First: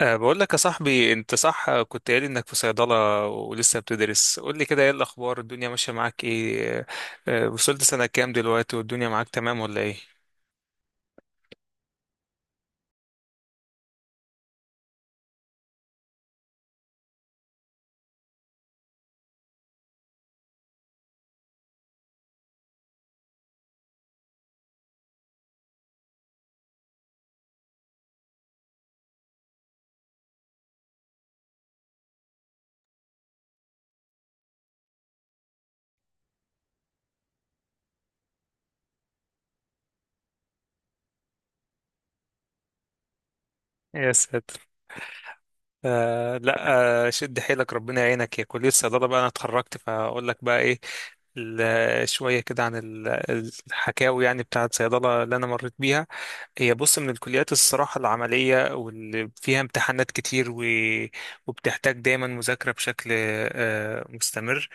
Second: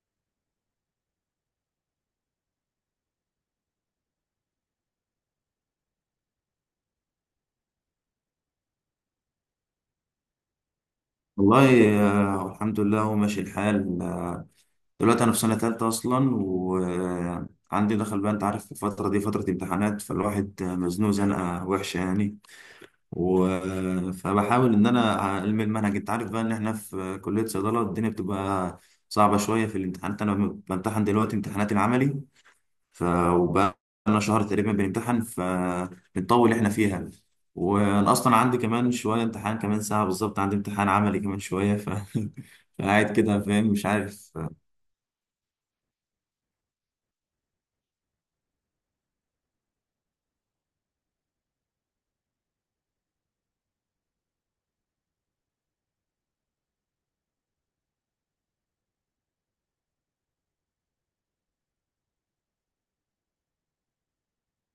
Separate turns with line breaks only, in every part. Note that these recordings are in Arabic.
بقول لك يا صاحبي، انت صح كنت قايل انك في صيدلة ولسه بتدرس. قول لي كده، ايه الاخبار؟ الدنيا ماشية معاك ايه؟ وصلت سنة كام دلوقتي والدنيا معاك تمام ولا ايه؟
والله، الحمد لله هو ماشي الحال دلوقتي انا في سنه ثالثه اصلا، وعندي دخل بقى. انت عارف الفتره دي فتره امتحانات، فالواحد مزنوق زنقه وحشه يعني. و... آه، فبحاول ان انا الم المنهج. انت عارف بقى ان احنا في كليه صيدله، الدنيا بتبقى صعبه شويه في الامتحانات. انا بمتحن دلوقتي امتحانات العملي. ف وبقى لنا شهر تقريبا بنمتحن، فبنطول احنا فيها. وانا اصلا عندي كمان شويه امتحان، كمان ساعه بالظبط عندي امتحان عملي كمان شويه. فقاعد كده فاهم مش
يا
عارف.
ساتر! أه لا أه شد حيلك، ربنا يعينك. يا كلية صيدلة بقى انا اتخرجت، فاقول لك بقى ايه. شوية كده عن الحكاوي يعني بتاعة صيدلة اللي انا مريت بيها. هي بص، من الكليات الصراحة العملية، واللي فيها امتحانات كتير، وبتحتاج دايما مذاكرة بشكل مستمر،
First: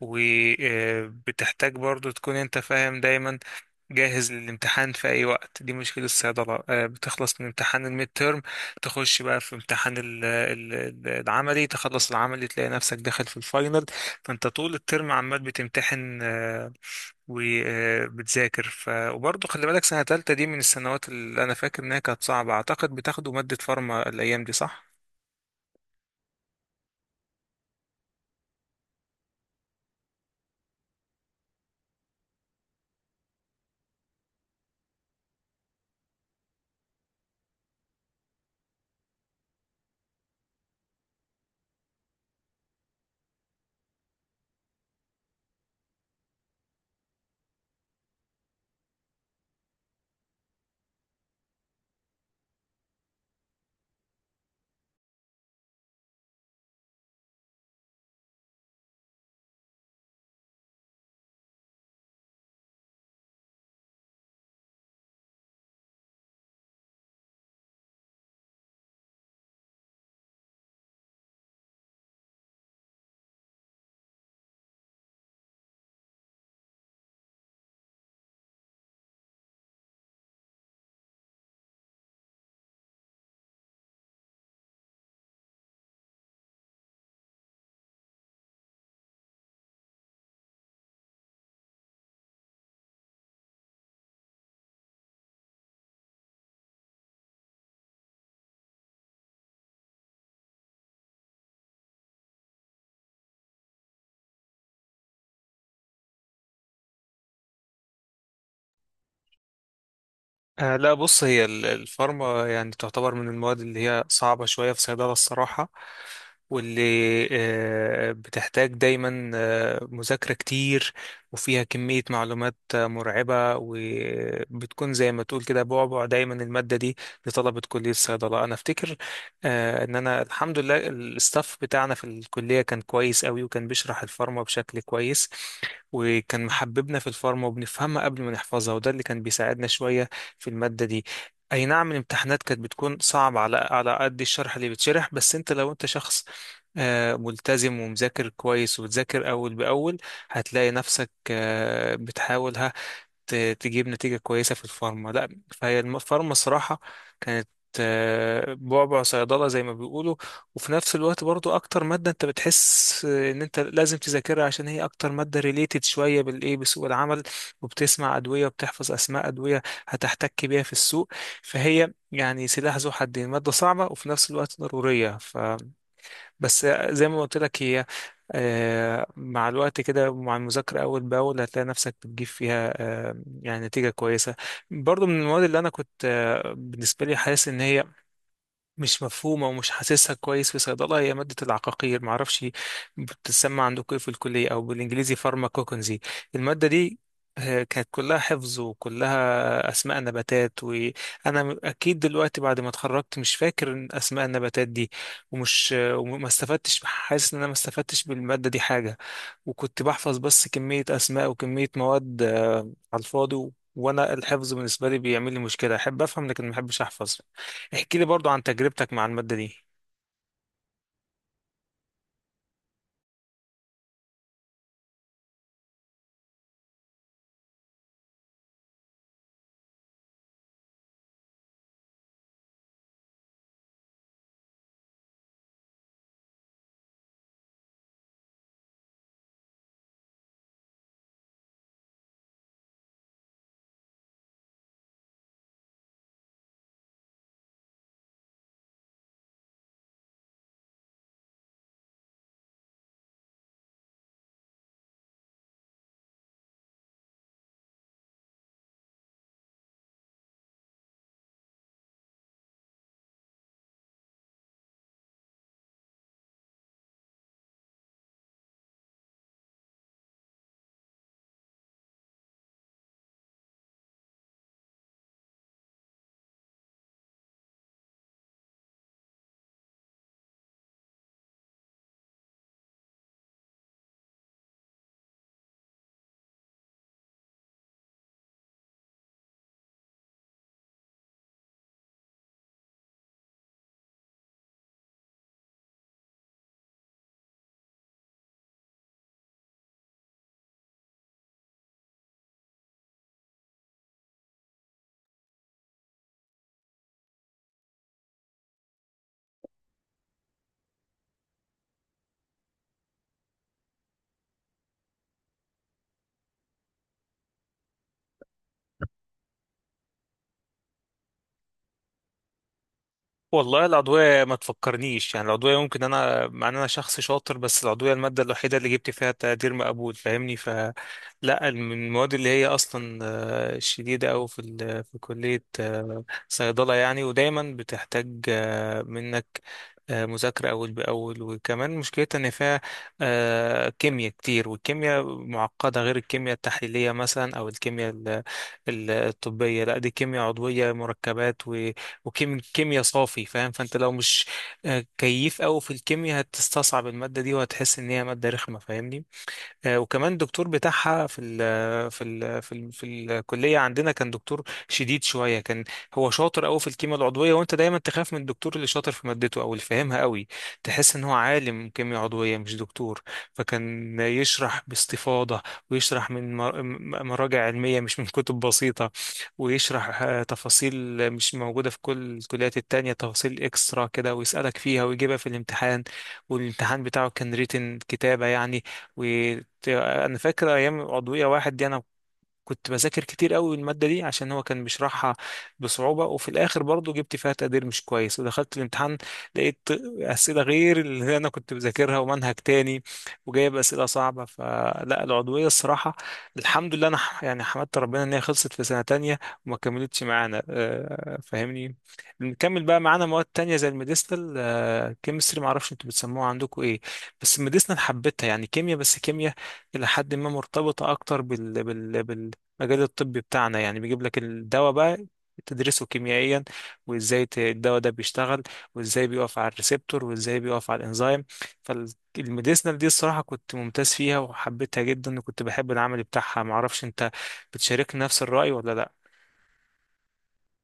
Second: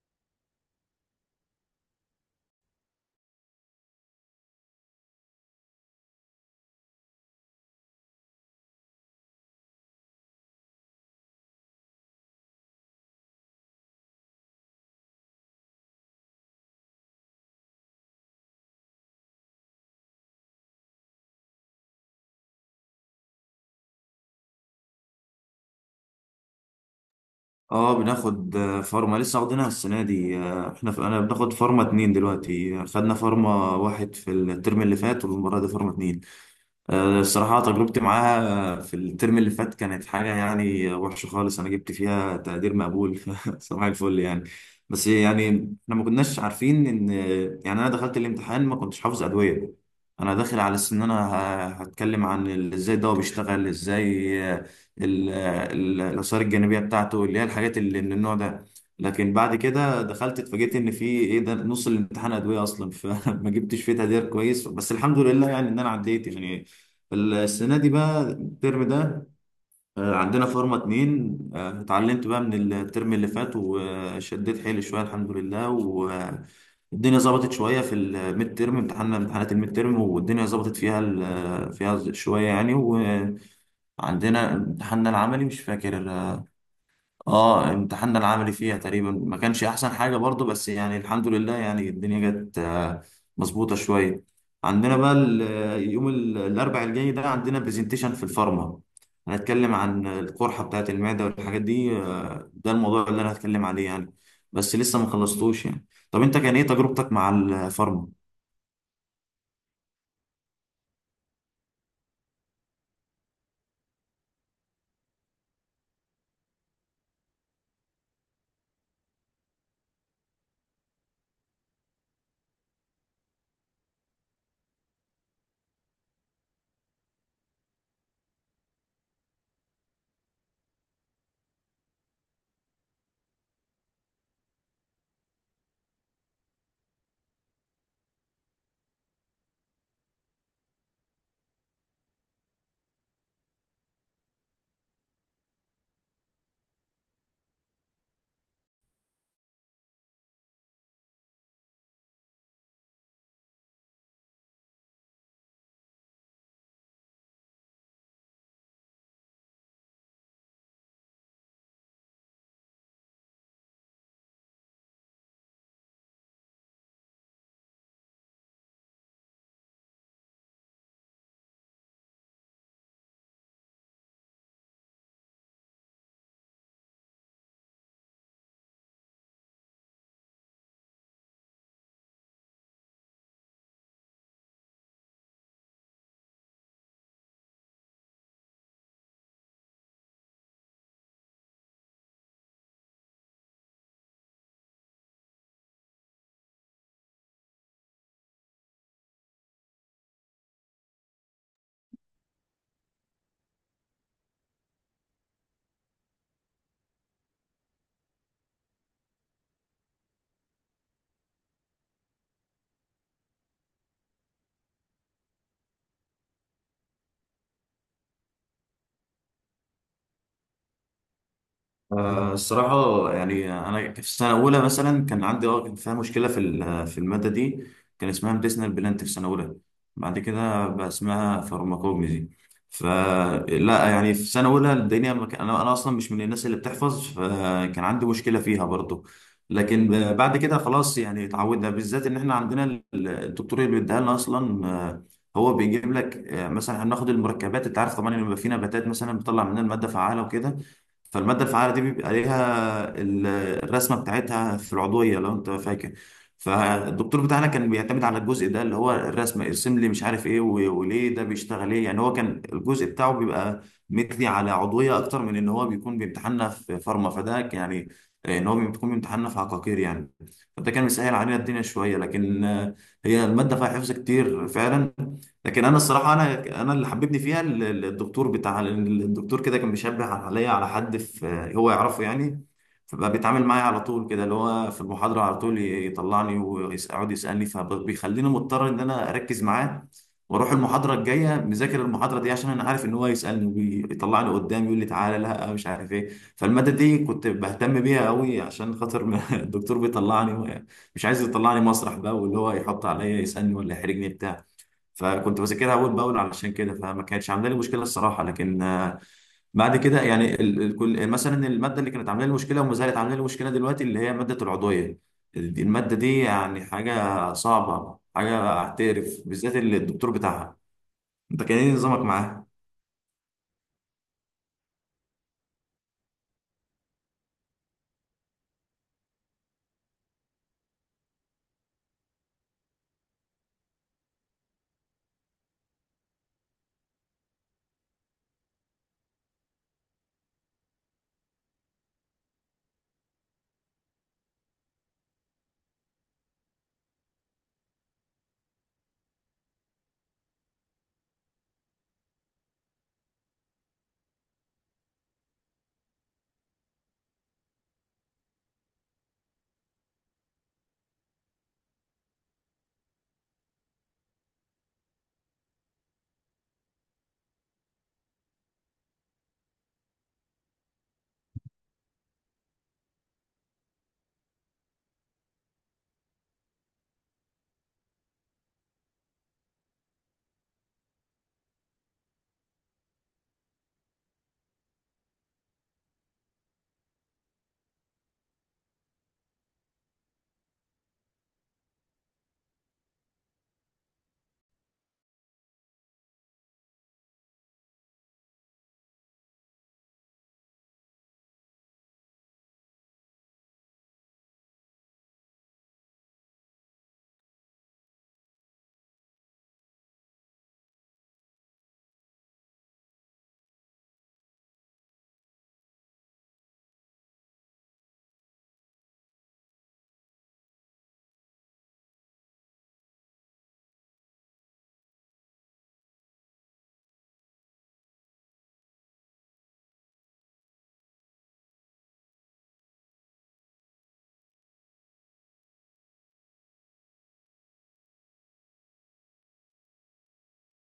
وبتحتاج برضو تكون انت فاهم دايما، جاهز للامتحان في اي وقت. دي مشكلة الصيدلة. بتخلص من امتحان الميد تيرم، تخش بقى في امتحان العملي، تخلص العملي تلاقي نفسك داخل في الفاينل. فانت طول الترم عمال بتمتحن وبتذاكر. وبرضو خلي بالك، سنة تالتة دي من السنوات اللي انا فاكر انها كانت صعبة. اعتقد بتاخدوا مادة فارما الايام دي، صح؟
اه، بناخد فارما لسه واخدينها السنه دي. انا بناخد فارما اتنين دلوقتي، خدنا فارما واحد في الترم اللي فات، والمره دي فارما اتنين. الصراحة تجربتي معاها في الترم اللي فات كانت حاجة يعني وحشة خالص، أنا جبت فيها تقدير مقبول صباح الفل يعني. بس يعني إحنا ما كناش عارفين إن، يعني أنا دخلت الامتحان ما كنتش حافظ أدوية. أنا داخل على أساس إن أنا هتكلم عن إزاي الدواء بيشتغل إزاي. الآثار الجانبية بتاعته اللي هي الحاجات اللي من النوع ده. لكن بعد كده دخلت اتفاجئت ان في ايه، ده نص الامتحان ادويه اصلا فما جبتش فيه تقدير كويس، بس الحمد لله يعني ان انا عديت يعني. السنة دي بقى، الترم ده عندنا فورمة اتنين. اتعلمت بقى من الترم اللي فات وشديت حيلي شوية الحمد لله، والدنيا ظبطت شوية في الميد ترم، امتحاننا امتحانات الميد ترم، والدنيا ظبطت فيها فيها شوية يعني. وعندنا امتحاننا العملي، مش فاكر، اه امتحاننا العملي فيها تقريبا ما كانش احسن حاجه برضو، بس يعني الحمد لله يعني الدنيا جت مظبوطه شويه. عندنا بقى يوم الاربع الجاي ده عندنا برزنتيشن في الفارما، هنتكلم عن القرحه بتاعت المعده والحاجات دي. ده الموضوع اللي انا هتكلم عليه يعني، بس لسه ما خلصتوش يعني. طب انت كان ايه تجربتك مع الفارما؟
آه لا بص، هي الفارما يعني تعتبر من المواد اللي هي صعبة شوية في صيدلة الصراحة، واللي بتحتاج دايما مذاكرة كتير، وفيها كمية معلومات مرعبة، وبتكون زي ما تقول كده بعبع دايما المادة دي لطلبة كلية الصيدلة. أنا أفتكر إن أنا الحمد لله الستاف بتاعنا في الكلية كان كويس قوي، وكان بيشرح الفارما بشكل كويس، وكان محببنا في الفارما، وبنفهمها قبل ما نحفظها، وده اللي كان بيساعدنا شوية في المادة دي. اي نعم الامتحانات كانت بتكون صعبة، على قد الشرح اللي بيتشرح، بس انت لو انت شخص ملتزم ومذاكر كويس وبتذاكر أول بأول، هتلاقي نفسك بتحاول تجيب نتيجة كويسة في الفارما. لا، فهي الفارما صراحة كانت بعبع صيدلة زي ما بيقولوا، وفي نفس الوقت برضو أكتر مادة أنت بتحس إن أنت لازم تذاكرها، عشان هي أكتر مادة ريليتد شوية بالإيه، بسوق العمل. وبتسمع أدوية وبتحفظ أسماء أدوية هتحتك بيها في السوق. فهي يعني سلاح ذو حدين، مادة صعبة وفي نفس الوقت ضرورية. بس زي ما قلت لك، هي مع الوقت كده، ومع المذاكرة أول بأول، هتلاقي نفسك بتجيب فيها يعني نتيجة كويسة. برضو من المواد اللي أنا كنت بالنسبة لي حاسس إن هي مش مفهومة ومش حاسسها كويس في صيدلة، هي مادة العقاقير، معرفش بتتسمى عندكم ايه في الكلية، أو بالإنجليزي فارماكوكنزي. المادة دي كانت كلها حفظ، وكلها أسماء نباتات، وأنا أكيد دلوقتي بعد ما اتخرجت مش فاكر إن أسماء النباتات دي، ومش آه، وما استفدتش حاسس إن أنا ما استفدتش بالمادة دي حاجة، وكنت بحفظ بس كمية أسماء وكمية مواد على الفاضي. وأنا الحفظ بالنسبة لي بيعمل لي مشكلة، أحب أفهم لكن ما أحبش أحفظ. احكي لي برضو عن تجربتك مع المادة دي.
الصراحة يعني أنا في سنة أولى مثلا كان عندي كان فيها مشكلة في في المادة دي، كان اسمها ميديسنال بلانت في سنة أولى، بعد كده بقى اسمها فارماكوجنزي. فلا يعني في سنة أولى الدنيا ما كان- أنا أصلا مش من الناس اللي بتحفظ، فكان عندي مشكلة فيها برضو. لكن بعد كده خلاص، يعني اتعودنا، بالذات إن إحنا عندنا الدكتور اللي بيديها لنا أصلا. هو بيجيب لك، مثلا هناخد المركبات، انت عارف طبعا ان بيبقى في نباتات مثلا بتطلع منها الماده فعاله وكده، فالمادة الفعالة دي بيبقى عليها الرسمة بتاعتها في العضوية، لو انت فاكر. فالدكتور بتاعنا كان بيعتمد على الجزء ده اللي هو الرسمة، ارسم لي مش عارف ايه وليه ده بيشتغل ايه. يعني هو كان الجزء بتاعه بيبقى مثلي على عضوية اكتر من ان هو بيكون بيمتحنا في فارما، فده يعني ان هو بيكون بيمتحنا في عقاقير يعني. فده كان مسهل علينا الدنيا شوية، لكن هي المادة فيها حفظ كتير فعلا. لكن انا الصراحه، انا اللي حببني فيها الدكتور بتاع الدكتور كده كان بيشبه عليا على حد في هو يعرفه يعني. فبقى بيتعامل معايا على طول كده، اللي هو في المحاضره على طول يطلعني ويقعد يسالني، فبيخليني مضطر ان انا اركز معاه، واروح المحاضره الجايه مذاكر المحاضره دي عشان انا عارف ان هو يسالني ويطلعني قدام، يقول لي تعالى لا مش عارف ايه. فالماده دي كنت بهتم بيها قوي عشان خاطر الدكتور بيطلعني، مش عايز يطلعني مسرح بقى، واللي هو يحط عليا يسالني ولا يحرجني بتاع. فكنت بذاكرها اول باول علشان كده، فما كانتش عامله لي مشكله الصراحه. لكن بعد كده يعني كل مثلا الماده اللي كانت عامله لي مشكله وما زالت عامله لي مشكله دلوقتي، اللي هي ماده العضويه. الماده دي يعني حاجه صعبه، حاجه اعترف، بالذات اللي الدكتور بتاعها. انت كان ايه نظامك معاها؟
والله العضوية ما تفكرنيش يعني، العضوية ممكن أنا، مع إن أنا شخص شاطر، بس العضوية المادة الوحيدة اللي جبت فيها تقدير مقبول، فاهمني؟ فلا، من المواد اللي هي أصلا شديدة أوي في في كلية صيدلة يعني، ودايما بتحتاج منك مذاكرة أول بأول. وكمان مشكلتها إن فيها كيمياء كتير، والكيمياء معقدة، غير الكيمياء التحليلية مثلا، أو الكيمياء الطبية. لا، دي كيمياء عضوية مركبات وكيمياء صافي، فاهم؟ فانت لو مش كيف قوي في الكيمياء هتستصعب المادة دي، وهتحس ان هي مادة رخمة، فاهمني؟ وكمان الدكتور بتاعها في ال في ال في ال في الكليه عندنا كان دكتور شديد شويه. كان هو شاطر قوي في الكيمياء العضويه، وانت دايما تخاف من الدكتور اللي شاطر في مادته، او اللي فاهمها قوي، تحس ان هو عالم كيمياء عضويه مش دكتور. فكان يشرح باستفاضه، ويشرح من مراجع علميه، مش من كتب بسيطه، ويشرح تفاصيل مش موجوده في كل الكليات التانية، تفاصيل اكسترا كده، ويسالك فيها ويجيبها في الامتحان. والامتحان بتاعه كان ريتن، كتابه يعني. انا فاكر ايام عضويه واحد دي، انا كنت بذاكر كتير قوي المادة دي عشان هو كان بيشرحها بصعوبة، وفي الآخر برضو جبت فيها تقدير مش كويس. ودخلت الامتحان لقيت أسئلة غير اللي أنا كنت بذاكرها، ومنهج تاني، وجايب أسئلة صعبة. فلا، العضوية الصراحة الحمد لله أنا يعني حمدت ربنا إن هي خلصت في سنة تانية، وما كملتش معانا، فاهمني. نكمل بقى معانا مواد تانية زي الميديسنال كيمستري، معرفش انتوا بتسموها عندكم ايه. بس الميديسنال حبيتها، يعني كيمياء بس كيمياء إلى حد ما مرتبطة أكتر بال المجال الطبي بتاعنا يعني، بيجيب لك الدواء بقى تدرسه كيميائيا، وازاي الدواء ده بيشتغل، وازاي بيقف على الريسبتور، وازاي بيقف على الانزيم. فالميديسنال دي الصراحة كنت ممتاز فيها وحبيتها جدا، وكنت بحب العمل بتاعها. معرفش انت بتشاركني نفس الرأي ولا لا.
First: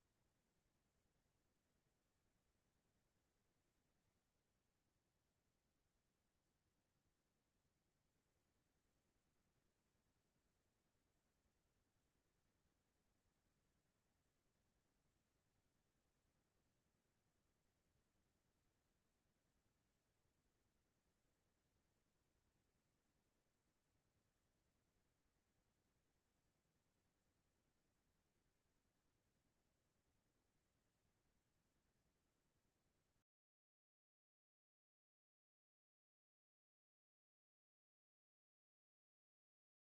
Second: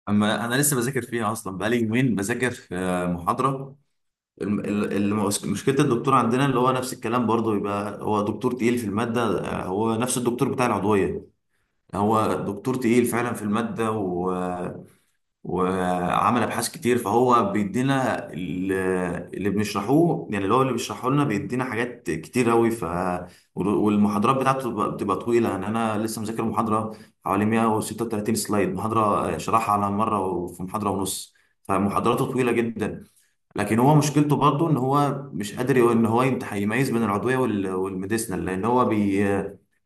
اما انا لسه بذاكر فيها اصلا، بقالي يومين بذاكر في محاضره. مشكله الدكتور عندنا اللي هو نفس الكلام برضه، يبقى هو دكتور تقيل في الماده. هو نفس الدكتور بتاع العضويه، هو دكتور تقيل فعلا في المادة وعمل أبحاث كتير، فهو بيدينا اللي بنشرحوه، يعني اللي هو اللي بيشرحه لنا بيدينا حاجات كتير أوي. والمحاضرات بتاعته بتبقى طويلة، يعني أنا لسه مذاكر محاضرة حوالي 136 سلايد، محاضرة شرحها على مرة وفي محاضرة ونص. فمحاضراته طويلة جدا. لكن هو مشكلته برضه ان هو مش قادر ان هو يميز بين العضويه والميديسنال، لان هو بي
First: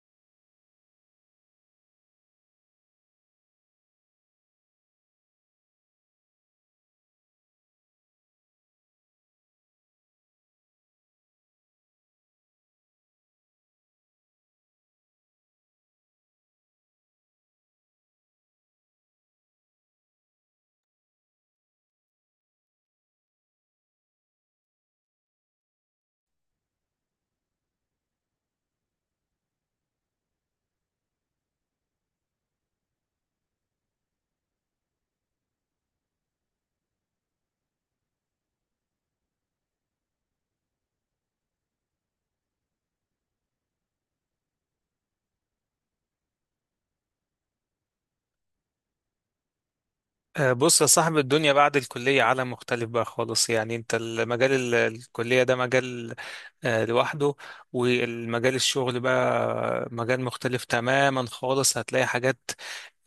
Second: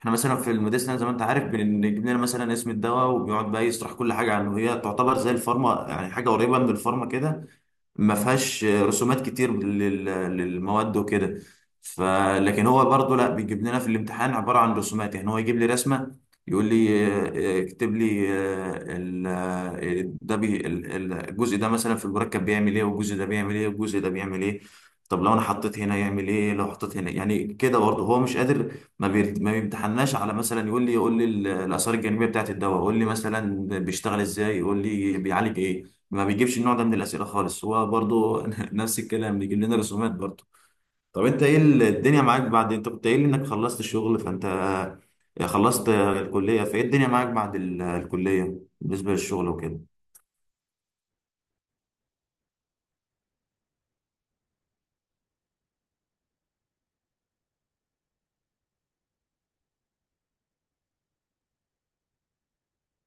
احنا مثلا في الميديسنال زي ما انت عارف، بنجيب لنا مثلا اسم الدواء، وبيقعد بقى يشرح كل حاجه عنه، هي تعتبر زي الفارما، يعني حاجه قريبه من الفارما كده، ما فيهاش رسومات كتير للمواد وكده. ف لكن هو برضه لا، بيجيب لنا في الامتحان عباره عن رسومات، يعني هو يجيب لي رسمه، يقول لي اكتب لي آه، ال- آه، ده بي ال- ال- الجزء ده مثلا في المركب بيعمل ايه، والجزء ده بيعمل ايه، والجزء ده بيعمل ايه. طب لو انا حطيت هنا يعمل ايه، لو حطيت هنا يعني كده برضه هو مش قادر. ما بيمتحناش على، مثلا يقول لي الاثار الجانبيه بتاعت الدواء، يقول لي مثلا بيشتغل ازاي، يقول لي بيعالج ايه. ما بيجيبش النوع ده من الأسئلة خالص هو برضو نفس الكلام بيجيب لنا رسومات برضو. طب انت ايه الدنيا معاك بعد؟ انت كنت قايل لي انك خلصت الشغل، فانت خلصت الكلية، فايه الدنيا معاك بعد الكلية بالنسبة للشغل وكده؟
بص يا صاحب، الدنيا بعد الكلية عالم مختلف بقى خالص. يعني انت، المجال الكلية ده مجال لوحده، والمجال الشغل بقى مجال مختلف تماما خالص. هتلاقي حاجات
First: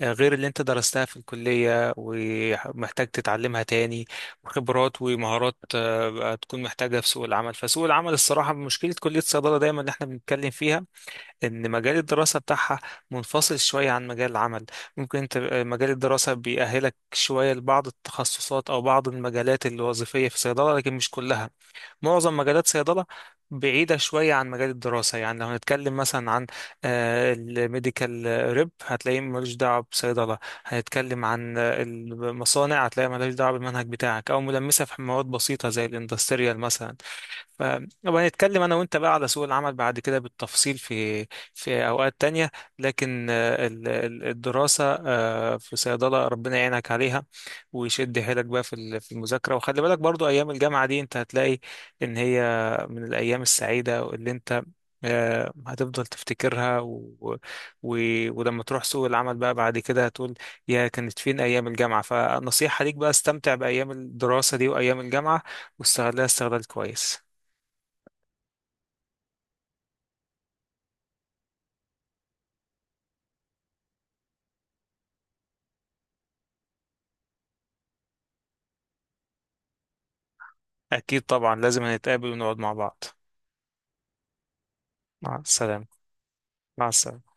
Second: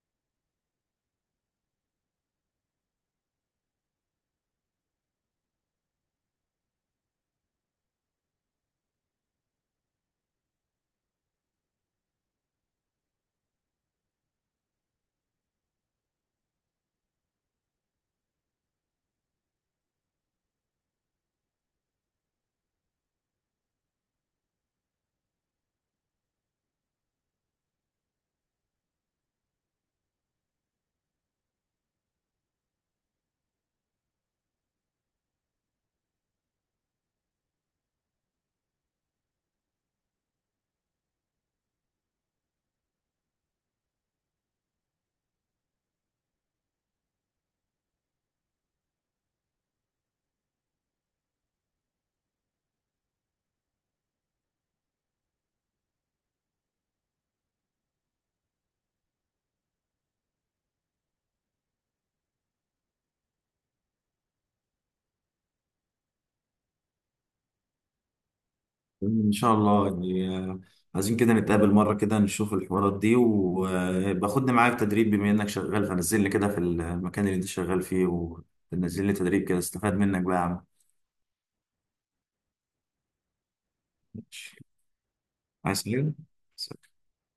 غير اللي انت درستها في الكلية ومحتاج تتعلمها تاني، وخبرات ومهارات هتكون محتاجها في سوق العمل. فسوق العمل الصراحة، مشكلة كلية الصيدلة دايما اللي احنا بنتكلم فيها، ان مجال الدراسة بتاعها منفصل شوية عن مجال العمل. ممكن انت مجال الدراسة بيأهلك شوية لبعض التخصصات او بعض المجالات الوظيفية في الصيدلة، لكن مش كلها. معظم مجالات صيدلة بعيدة شوية عن مجال الدراسة. يعني لو هنتكلم مثلا عن الميديكال ريب، هتلاقيه ملوش دعوة بصيدلة. هنتكلم عن المصانع، هتلاقيه ملوش دعوة بالمنهج بتاعك، أو ملمسة في مواد بسيطة زي الاندستريال مثلا. فنبقى نتكلم انا وانت بقى على سوق العمل بعد كده بالتفصيل في في اوقات تانية. لكن الدراسة في صيدلة ربنا يعينك عليها، ويشد حيلك بقى في في المذاكرة. وخلي بالك برضو، ايام الجامعة دي انت هتلاقي ان هي من الايام السعيدة اللي انت هتفضل تفتكرها. و... ولما تروح سوق العمل بقى بعد كده، هتقول يا كانت فين أيام الجامعة. فنصيحة ليك بقى، استمتع بأيام الدراسة دي وأيام الجامعة، واستغلها استغلال كويس.
ان شاء الله يعني. عايزين كده نتقابل مره كده، نشوف الحوارات دي، وباخدني معاك تدريب بما انك شغال، فنزلني كده في المكان اللي انت شغال فيه، ونزل لي تدريب كده استفاد منك بقى يا عم.
أكيد طبعا لازم نتقابل ونقعد مع بعض.
ماشي.
مع
عايز
السلامة.
حاجه؟
مع السلامة.